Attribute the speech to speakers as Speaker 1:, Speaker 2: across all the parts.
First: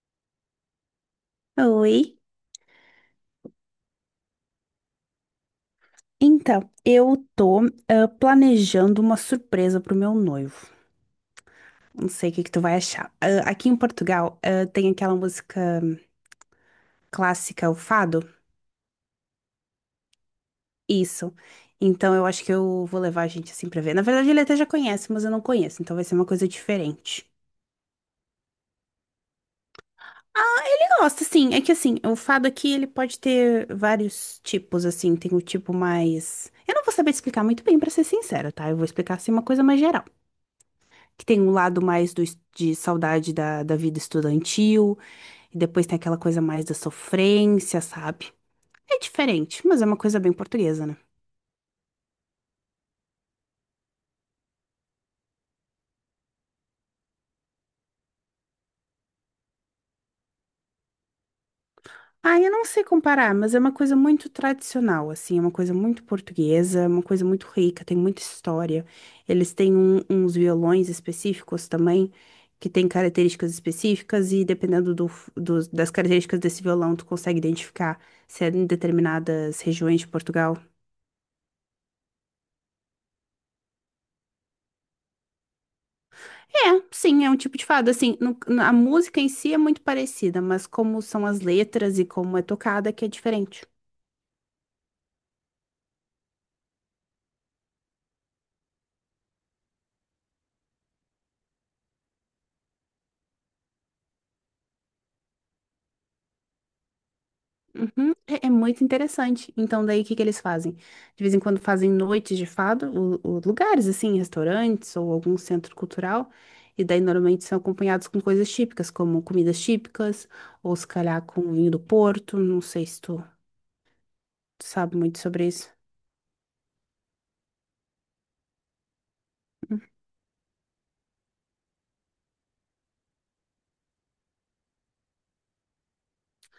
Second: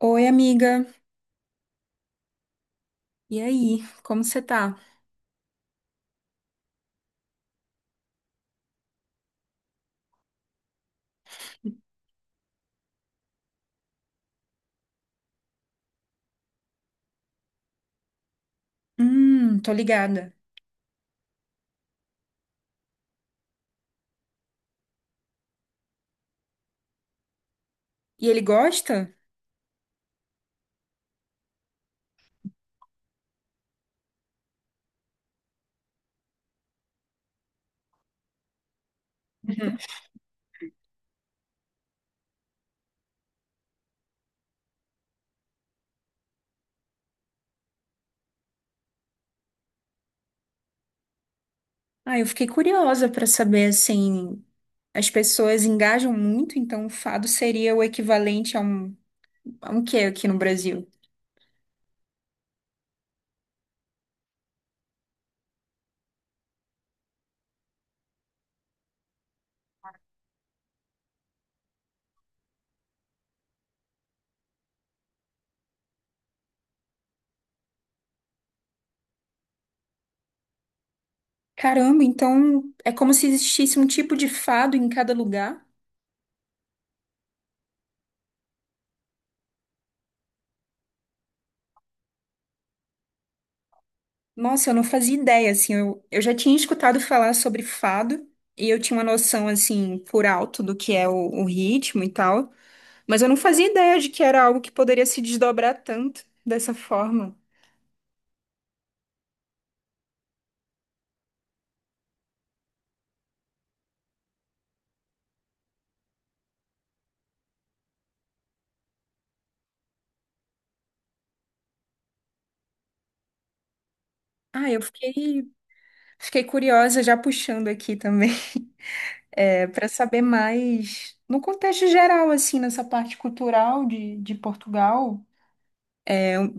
Speaker 1: Oi, amiga.
Speaker 2: Oi.
Speaker 1: E aí, como você tá?
Speaker 2: Então, eu tô planejando uma surpresa pro meu noivo. Não sei o que que tu vai achar. Aqui em Portugal, tem aquela música clássica, o fado.
Speaker 1: Tô ligada.
Speaker 2: Isso. Então, eu acho que eu vou levar a gente assim pra ver. Na verdade, ele até já conhece, mas eu não conheço, então vai ser uma coisa diferente.
Speaker 1: E ele gosta?
Speaker 2: Ele gosta, sim. É que assim, o fado aqui, ele pode ter vários tipos, assim. Tem o tipo mais. Eu não vou saber te explicar muito bem, pra ser sincera, tá? Eu vou explicar assim uma coisa
Speaker 1: Uhum.
Speaker 2: mais geral. Que tem um lado mais do, de saudade da, da vida estudantil, e depois tem aquela coisa mais da sofrência, sabe? É diferente, mas é uma coisa bem portuguesa, né?
Speaker 1: Ah, eu fiquei curiosa pra saber, assim, as pessoas engajam muito, então o fado seria o equivalente a um quê aqui no Brasil?
Speaker 2: Ah, eu não sei comparar, mas é uma coisa muito tradicional, assim, é uma coisa muito portuguesa, é uma coisa muito rica, tem muita história. Eles têm uns violões específicos também, que têm características específicas, e dependendo do, das características desse violão, tu consegue identificar se é em determinadas regiões de Portugal.
Speaker 1: Caramba, então é como se existisse um tipo de fado em cada lugar?
Speaker 2: É, sim, é um tipo de fado. Assim, a música em si é muito parecida, mas como são as letras e como é tocada que é diferente.
Speaker 1: Nossa, eu não fazia ideia, assim, eu já tinha escutado falar sobre fado, e eu tinha uma noção, assim, por alto do que é o ritmo e tal, mas eu não fazia ideia de que era algo que poderia se desdobrar tanto dessa forma.
Speaker 2: Uhum, é, é muito interessante. Então, daí o que que eles fazem? De vez em quando fazem noites de fado, lugares assim, restaurantes ou algum centro cultural. E daí normalmente são acompanhados com coisas típicas, como comidas típicas, ou se calhar com vinho do Porto. Não sei se tu
Speaker 1: Ah, eu
Speaker 2: sabe muito sobre
Speaker 1: fiquei,
Speaker 2: isso.
Speaker 1: Fiquei curiosa, já puxando aqui também, é, para saber mais no contexto geral, assim, nessa parte cultural de Portugal.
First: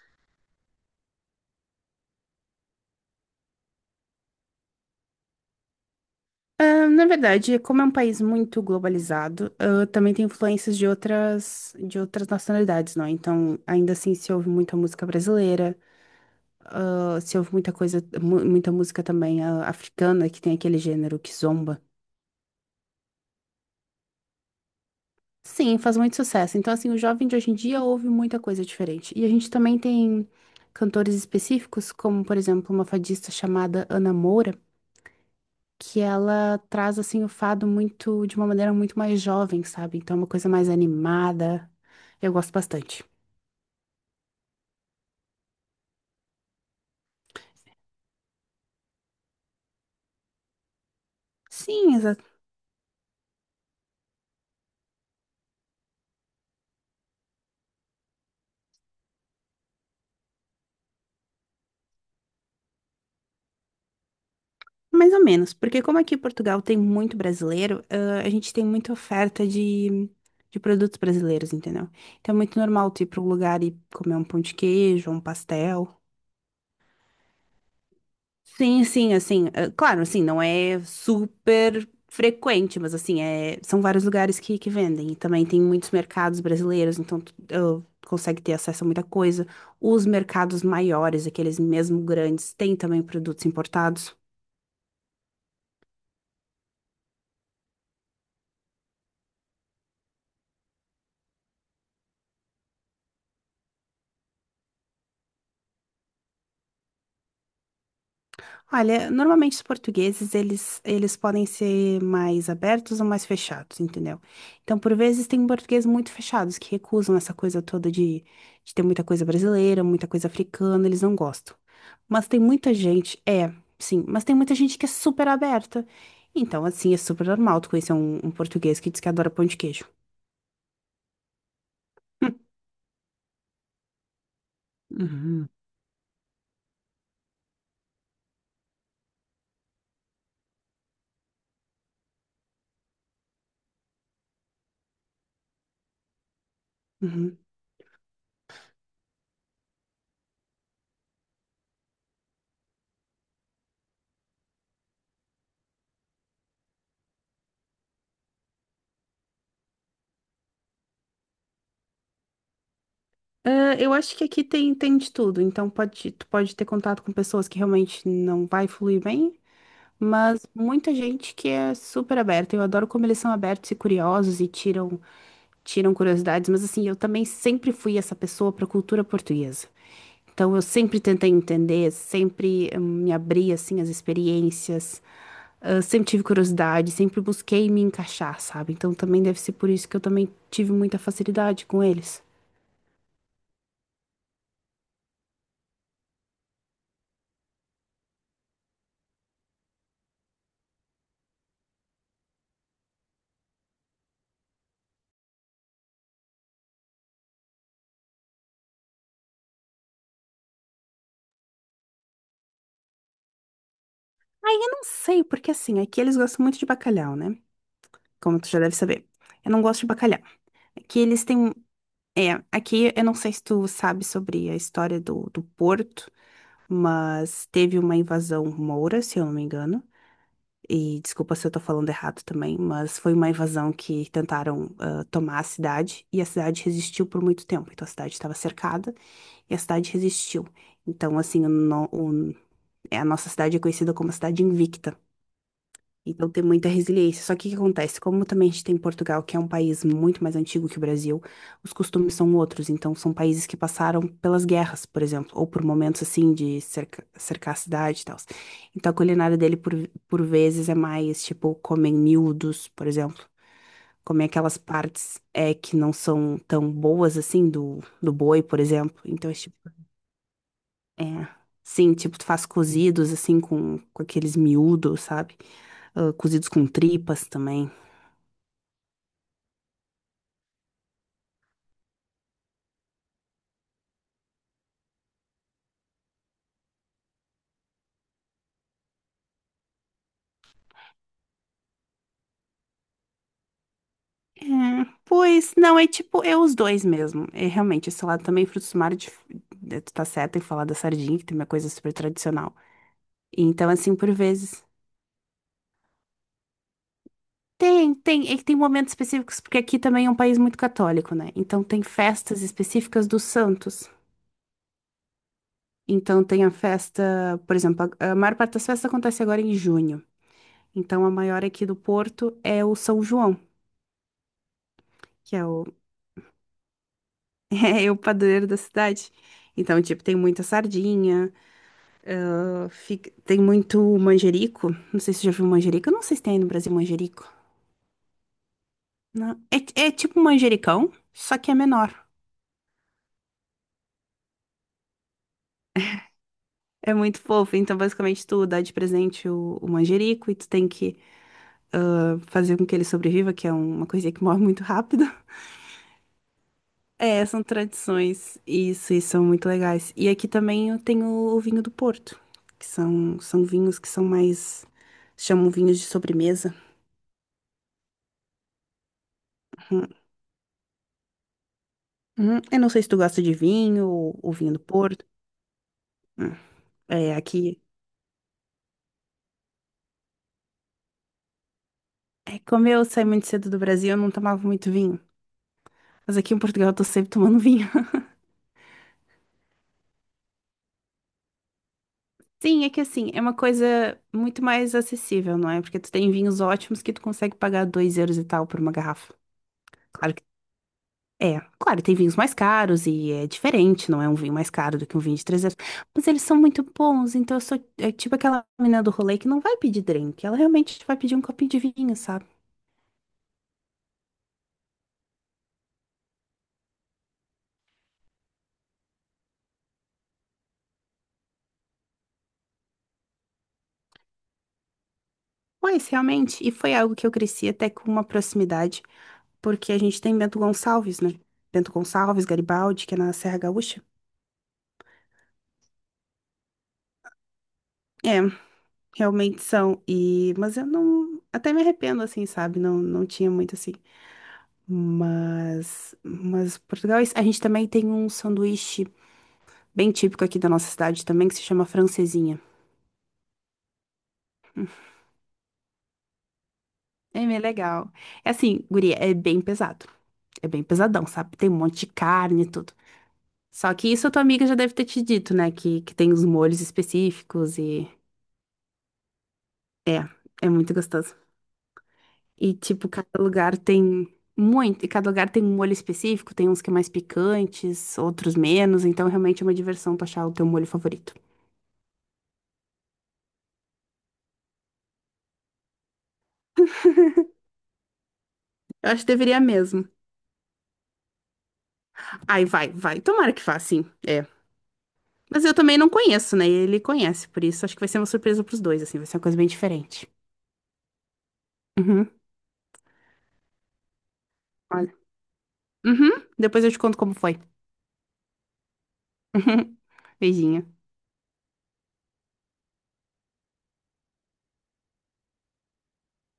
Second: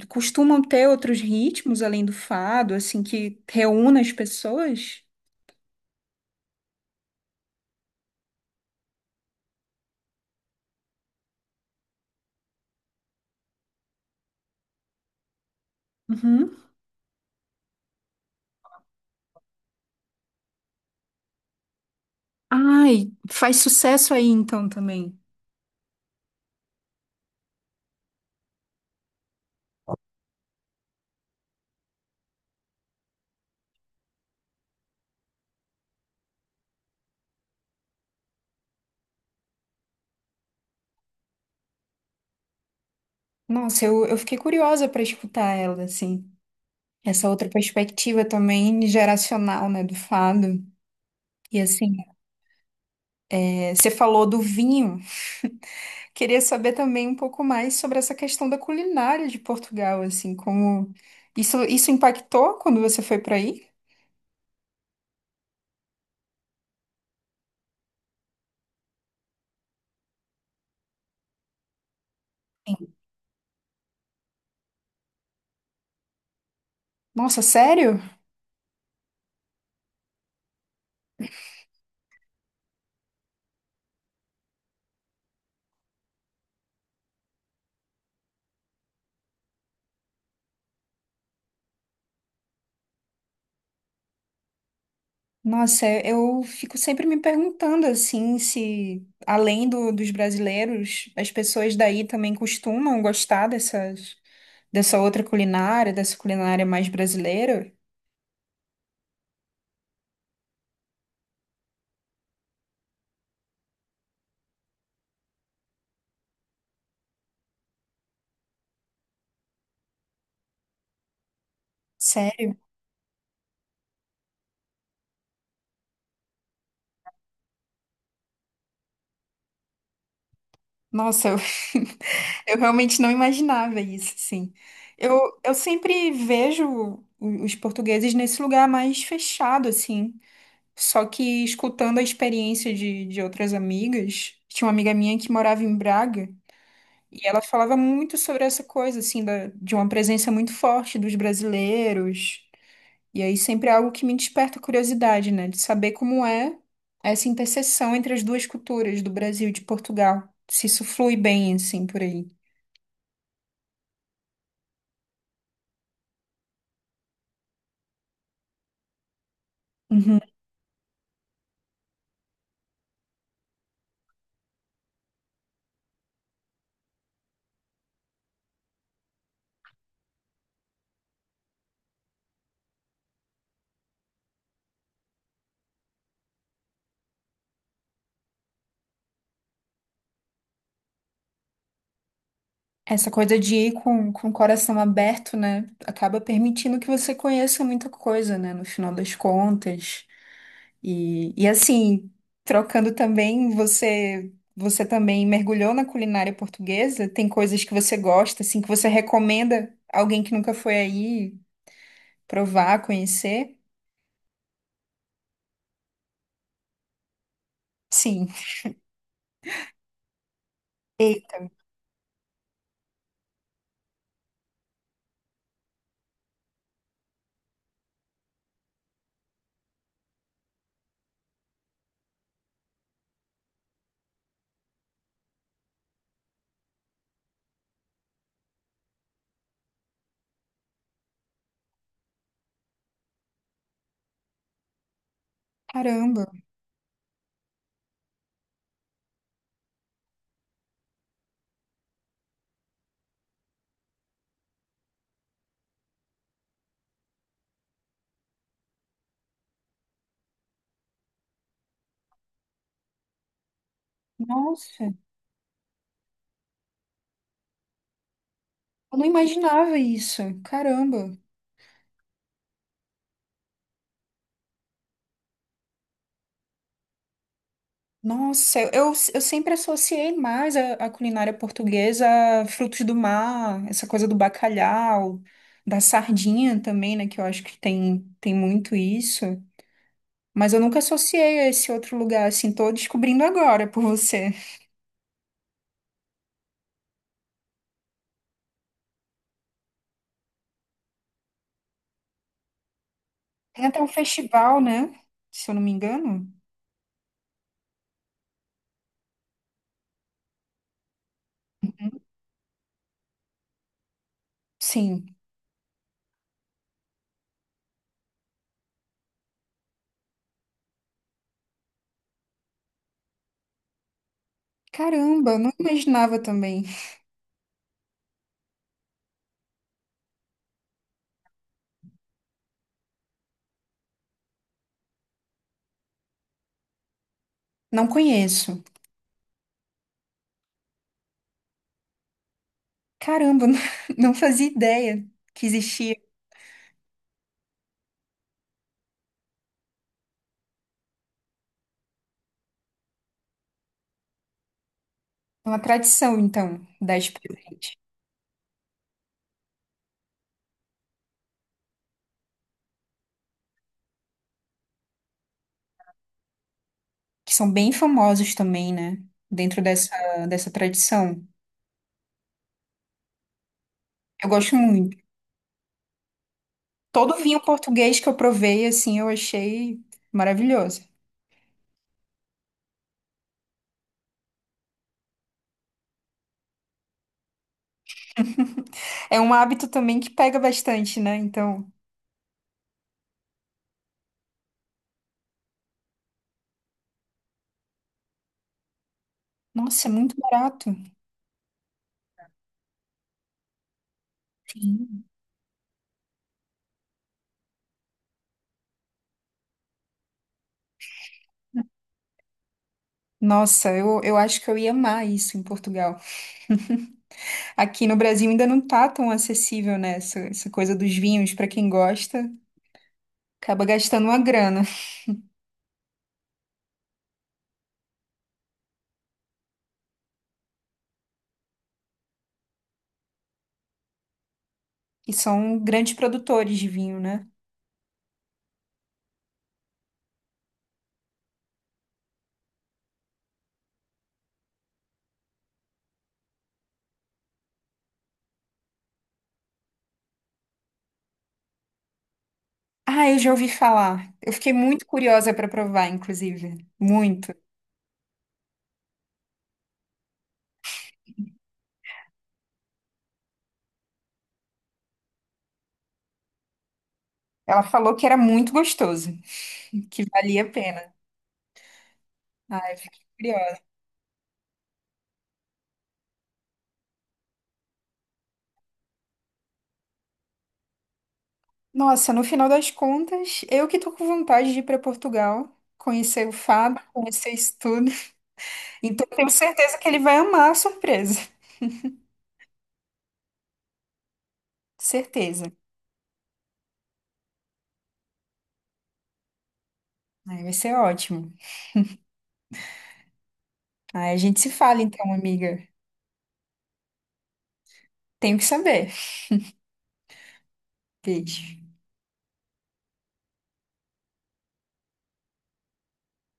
Speaker 1: Costumam ter outros ritmos além do fado, assim, que reúna as pessoas?
Speaker 2: Ah, na verdade, como é um país muito globalizado, também tem influências de outras nacionalidades, não? É? Então, ainda assim, se ouve muita música brasileira,
Speaker 1: Uhum.
Speaker 2: se ouve muita coisa, muita música também africana, que tem aquele gênero que zomba.
Speaker 1: Ai, faz sucesso aí então também.
Speaker 2: Sim, faz muito sucesso. Então, assim, o jovem de hoje em dia ouve muita coisa diferente. E a gente também tem cantores específicos, como, por exemplo, uma fadista chamada Ana Moura, que ela traz assim o fado muito de uma maneira muito mais jovem, sabe? Então é uma coisa mais animada. Eu gosto bastante.
Speaker 1: Nossa, eu fiquei curiosa para escutar ela, assim. Essa outra perspectiva também geracional, né, do fado. E assim,
Speaker 2: Sim, exa-
Speaker 1: é, você falou do vinho. Queria saber também um pouco mais sobre essa questão da culinária de Portugal, assim, como isso impactou quando você foi para aí?
Speaker 2: Mais ou menos, porque como aqui em Portugal tem muito brasileiro, a gente tem muita oferta de produtos brasileiros, entendeu? Então é muito normal tu ir para um lugar e comer um pão de queijo, um pastel.
Speaker 1: Nossa, sério?
Speaker 2: Sim, sim, assim, claro, assim, não é super frequente, mas assim, é, são vários lugares que vendem. E também tem muitos mercados brasileiros, então consegue ter acesso a muita coisa. Os mercados maiores, aqueles mesmo grandes, têm também produtos importados.
Speaker 1: Nossa, é- eu fico sempre me perguntando assim se além do- dos brasileiros, as pessoas daí também costumam gostar dessas, dessa outra culinária, dessa culinária mais brasileira.
Speaker 2: Olha, normalmente os portugueses, eles podem ser mais abertos ou mais fechados, entendeu? Então, por vezes, tem portugueses muito fechados que recusam essa coisa toda de ter muita coisa brasileira, muita coisa africana, eles não gostam. Mas tem
Speaker 1: Sério?
Speaker 2: muita gente, é, sim, mas tem muita gente que é super aberta. Então, assim, é super normal tu conhecer um, um português que diz que adora pão de queijo.
Speaker 1: Nossa, eu, eu realmente não imaginava isso, sim. Eu,
Speaker 2: Uhum.
Speaker 1: eu sempre vejo os portugueses nesse lugar mais fechado, assim. Só que escutando a experiência de outras amigas, tinha uma amiga minha que morava em Braga e
Speaker 2: Uhum.
Speaker 1: ela falava muito sobre essa coisa, assim, da, de uma presença muito forte dos brasileiros e aí sempre é algo que me desperta curiosidade, né? De saber como é essa interseção entre as duas culturas do Brasil e de Portugal. Se isso flui bem, assim, por aí.
Speaker 2: Ah, eu acho que aqui tem, tem de tudo, então pode, tu pode ter contato com pessoas que realmente não vai fluir bem.
Speaker 1: Uhum.
Speaker 2: Mas muita gente que é super aberta. Eu adoro como eles são abertos e curiosos e tiram, tiram curiosidades. Mas assim, eu também sempre fui essa pessoa para a cultura portuguesa. Então eu sempre tentei entender, sempre me abri assim às experiências. Ah, sempre tive curiosidade, sempre busquei me encaixar, sabe? Então também deve ser por isso que eu também tive muita facilidade com eles.
Speaker 1: Essa coisa de ir com o coração aberto, né? Acaba permitindo que você conheça muita coisa, né? No final das contas. E assim, trocando também, você. Você também mergulhou na culinária portuguesa? Tem coisas que você gosta, assim, que você recomenda alguém que nunca foi aí provar, conhecer?
Speaker 2: Não sei, porque assim, aqui eles gostam muito de bacalhau, né?
Speaker 1: Sim.
Speaker 2: Como tu já deve saber. Eu não gosto de bacalhau. Aqui eles
Speaker 1: E,
Speaker 2: têm. É, aqui eu não sei se tu sabe sobre a história do, do Porto, mas teve uma invasão moura, se eu não me engano. E desculpa se eu tô falando errado também, mas foi uma invasão que tentaram tomar a cidade e a cidade resistiu por muito tempo. Então a cidade estava cercada e a cidade resistiu. Então, assim, o no- o- é, a nossa cidade é conhecida como a cidade invicta.
Speaker 1: caramba,
Speaker 2: Então tem muita resiliência. Só que o que acontece? Como também a gente tem Portugal, que é um país muito mais antigo que o Brasil, os costumes são outros. Então são países que passaram pelas guerras, por exemplo, ou por momentos assim de cercar a cidade e tal. Então a culinária dele por vezes é mais tipo comem miúdos, por exemplo. Comem aquelas
Speaker 1: nossa,
Speaker 2: partes é, que não são tão boas assim do, do boi, por exemplo.
Speaker 1: eu não
Speaker 2: Então, esse tipo
Speaker 1: imaginava isso.
Speaker 2: é,
Speaker 1: Caramba,
Speaker 2: sim, tipo, tu faz cozidos, assim, com aqueles miúdos, sabe? Ah, cozidos com tripas também.
Speaker 1: nossa, eu sempre associei mais a culinária portuguesa a frutos do mar, essa coisa do bacalhau, da sardinha também, né? Que eu acho que tem, tem muito isso. Mas eu nunca associei a esse outro lugar, assim, tô descobrindo agora por você.
Speaker 2: É, pois, não, é tipo, é os dois mesmo. É realmente, esse lado também, frutos do mar, de- tu tá certa em falar da sardinha, que tem uma coisa super tradicional.
Speaker 1: Tem
Speaker 2: Então,
Speaker 1: até um
Speaker 2: assim, por
Speaker 1: festival,
Speaker 2: vezes.
Speaker 1: né? Se eu não me engano.
Speaker 2: Tem, tem, é que tem momentos específicos, porque aqui também é um país muito católico, né? Então, tem festas específicas dos santos.
Speaker 1: Sim.
Speaker 2: Então, tem a festa, por exemplo, a maior parte das festas acontece agora em junho. Então, a maior aqui do Porto é o São João,
Speaker 1: Caramba,
Speaker 2: que
Speaker 1: eu
Speaker 2: é
Speaker 1: não
Speaker 2: o,
Speaker 1: imaginava também.
Speaker 2: é o padroeiro da cidade. Então, tipo, tem muita sardinha, fica- tem muito manjerico. Não sei se você já viu manjerico. Eu não sei se tem aí no Brasil manjerico.
Speaker 1: Não conheço.
Speaker 2: Não. É, é tipo um manjericão, só que é menor.
Speaker 1: Caramba, não fazia ideia que existia
Speaker 2: É muito fofo. Então, basicamente, tu dá de presente o manjerico e tu tem que fazer com que ele sobreviva, que é uma coisinha que morre muito rápido.
Speaker 1: uma tradição, então, dar de
Speaker 2: É, são
Speaker 1: presente.
Speaker 2: tradições. Isso, e são muito legais. E aqui também eu tenho o vinho do Porto, que são, são vinhos que são mais. Chamam vinhos de sobremesa.
Speaker 1: Que são bem famosos também, né? Dentro
Speaker 2: Hum,
Speaker 1: dessa, dessa tradição.
Speaker 2: Eu não sei se tu gosta de vinho
Speaker 1: Eu
Speaker 2: ou vinho
Speaker 1: gosto
Speaker 2: do
Speaker 1: muito.
Speaker 2: Porto. Hum. É,
Speaker 1: Todo vinho
Speaker 2: aqui.
Speaker 1: português que eu provei, assim, eu achei maravilhoso.
Speaker 2: É, como eu saí muito cedo do Brasil, eu não tomava muito vinho. Mas aqui em Portugal eu tô sempre tomando vinho.
Speaker 1: É um hábito também que pega bastante, né? Então,
Speaker 2: Sim, é que assim, é uma coisa muito mais acessível, não é? Porque tu tem vinhos ótimos que tu consegue pagar 2 euros e tal por uma garrafa.
Speaker 1: nossa, é
Speaker 2: Claro
Speaker 1: muito
Speaker 2: que
Speaker 1: barato.
Speaker 2: é, claro, tem vinhos mais caros e é diferente, não é um vinho mais caro do que um
Speaker 1: Sim.
Speaker 2: vinho de 300. Mas eles são muito bons, então eu sou é tipo aquela menina do rolê que não vai pedir drink, ela realmente vai pedir um copinho de vinho, sabe?
Speaker 1: Nossa, eu acho que eu ia amar isso em Portugal. Aqui no Brasil ainda não tá tão acessível, né? Essa coisa dos vinhos, para quem gosta. Acaba gastando uma grana.
Speaker 2: Mas realmente, e foi algo que eu cresci até com uma proximidade, porque a gente tem Bento Gonçalves, né? Bento Gonçalves, Garibaldi, que é na Serra Gaúcha.
Speaker 1: E são grandes produtores de vinho, né?
Speaker 2: É, realmente são, e mas eu não, até me arrependo assim, sabe? Não, não tinha muito assim. Mas Portugal, a gente também tem um sanduíche bem típico aqui da nossa cidade também, que se chama francesinha.
Speaker 1: Ah, eu já ouvi falar. Eu fiquei muito curiosa para provar, inclusive.
Speaker 2: É
Speaker 1: Muito.
Speaker 2: bem legal. É assim, guria, é bem pesado. É bem pesadão, sabe? Tem um monte de carne e tudo. Só que isso a tua amiga já deve ter te dito, né? Que tem os molhos específicos
Speaker 1: Ela
Speaker 2: e...
Speaker 1: falou que era muito gostoso,
Speaker 2: É,
Speaker 1: que valia a
Speaker 2: é muito
Speaker 1: pena.
Speaker 2: gostoso. E,
Speaker 1: Ah, eu
Speaker 2: tipo,
Speaker 1: fiquei
Speaker 2: cada lugar
Speaker 1: curiosa.
Speaker 2: tem muito... E cada lugar tem um molho específico. Tem uns que é mais picantes, outros menos. Então, realmente é uma diversão tu achar o teu molho favorito.
Speaker 1: Nossa, no final das contas, eu que tô com vontade de ir para Portugal, conhecer o Fábio, conhecer isso tudo.
Speaker 2: Eu acho
Speaker 1: Então,
Speaker 2: que
Speaker 1: eu tenho
Speaker 2: deveria
Speaker 1: certeza
Speaker 2: mesmo.
Speaker 1: que ele vai amar a surpresa.
Speaker 2: Ai, vai, vai. Tomara que vá, sim. É, mas
Speaker 1: Certeza.
Speaker 2: eu também não conheço, né? Ele conhece, por isso acho que vai ser uma surpresa pros dois, assim, vai ser uma coisa bem diferente.
Speaker 1: Aí vai ser ótimo.
Speaker 2: Uhum,
Speaker 1: Aí a gente se fala
Speaker 2: olha.
Speaker 1: então, amiga.
Speaker 2: Uhum, depois eu te conto como foi.
Speaker 1: Tenho que saber.
Speaker 2: Beijinho.
Speaker 1: Beijo.